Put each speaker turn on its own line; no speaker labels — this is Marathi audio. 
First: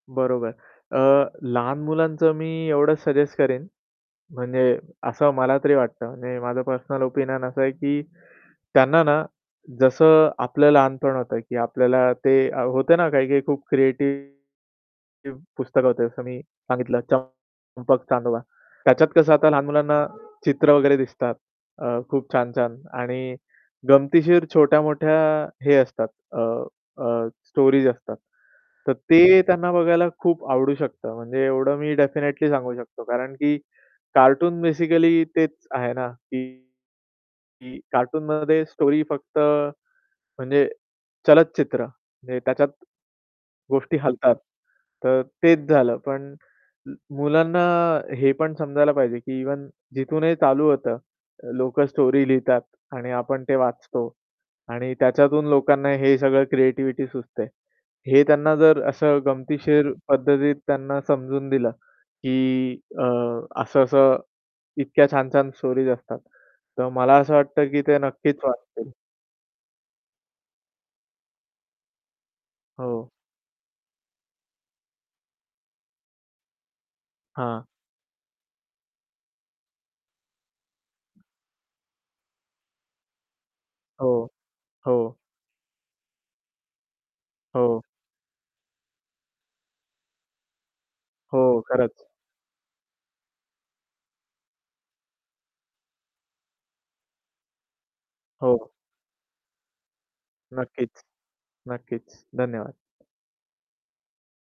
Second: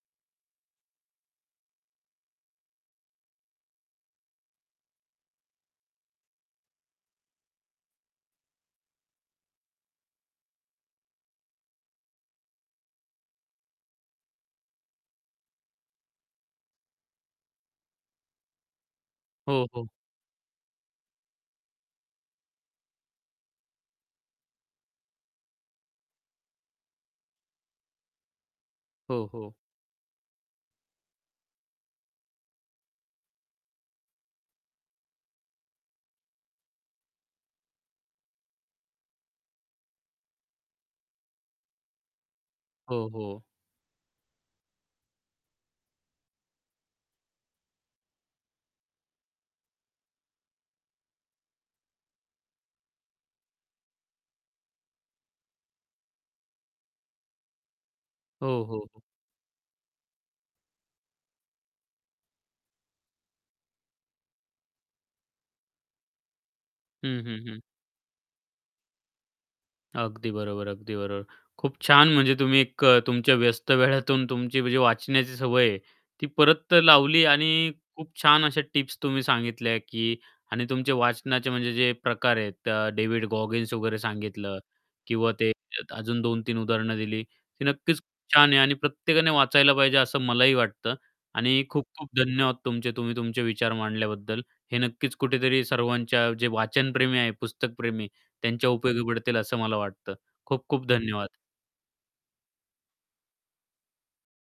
बरोबर.अ, लहान मुलांचं मी एवढंच सजेस्ट करेन. म्हणजे असं मला तरी वाटतं म्हणजे माझं पर्सनल ओपिनियन असं आहे की त्यांना ना, जसं आपलं लहानपण होतं की आपल्याला ते होत ना काही काही खूप क्रिएटिव्ह पुस्तक होते जसं मी सांगितलं चंपक-चांदोबा. त्याच्यात कसं आता लहान
हो, हो.
मुलांना चित्र वगैरे दिसतात. अ, खूप छान-छान आणि गमतीशीर छोट्या-मोठ्या हे असतात अ, अ, स्टोरीज असतात. तर
हो,
ते
हो.
त्यांना बघायला खूप आवडू शकतं. म्हणजे एवढं मी डेफिनेटली सांगू शकतो. कारण की कार्टून बेसिकली तेच आहे ना की की कार्टूनमध्ये स्टोरी फक्त म्हणजे चलचित्र म्हणजे त्याच्यात
हो, हो.
गोष्टी हलतात. तर तेच झालं पण मुलांना हे पण समजायला पाहिजे की इव्हन जिथूनही चालू होतं लोकं स्टोरी लिहितात आणि आपण ते वाचतो आणि त्याच्यातून लोकांना हे सगळं क्रिएटिव्हिटी सुचते. हे त्यांना
हो,
जर
हो, हो.
असं गमतीशीर पद्धतीत त्यांना समजून दिलं की अ, असं-असं इतक्या छान-छान स्टोरीज असतात, तर मला
हं,
असं
हं, हं.
वाटतं की ते नक्कीच वाचतील.
अगदी बरोबर, अगदी बरोबर. खूप छान म्हणजे तुम्ही एक
हो.
तुमच्या व्यस्त वेळातून तुमची म्हणजे वाचण्याची सवय आहे ती परत लावली
हां.
आणि खूप छान अशा टिप्स तुम्ही सांगितल्या की आणि तुमचे वाचनाचे म्हणजे जे प्रकार आहेत डेव्हिड गॉगिन्स वगैरे
हो.
सांगितलं
हो.
किंवा ते अजून 2-3 उदाहरणं दिली ती
हो.
नक्कीच खूप छान आहे आणि प्रत्येकाने वाचायला पाहिजे असं मलाही वाटतं
हो
आणि
खरंच.
खूप-खूप धन्यवाद तुमचे तुम्ही तुमचे विचार मांडल्याबद्दल. हे नक्कीच कुठेतरी सर्वांच्या जे वाचन प्रेमी आहे पुस्तकप्रेमी त्यांच्या
हो.
उपयोगी पडतील असं मला वाटतं. खूप-खूप
नक्कीच.
धन्यवाद.
नक्कीच धन्यवाद.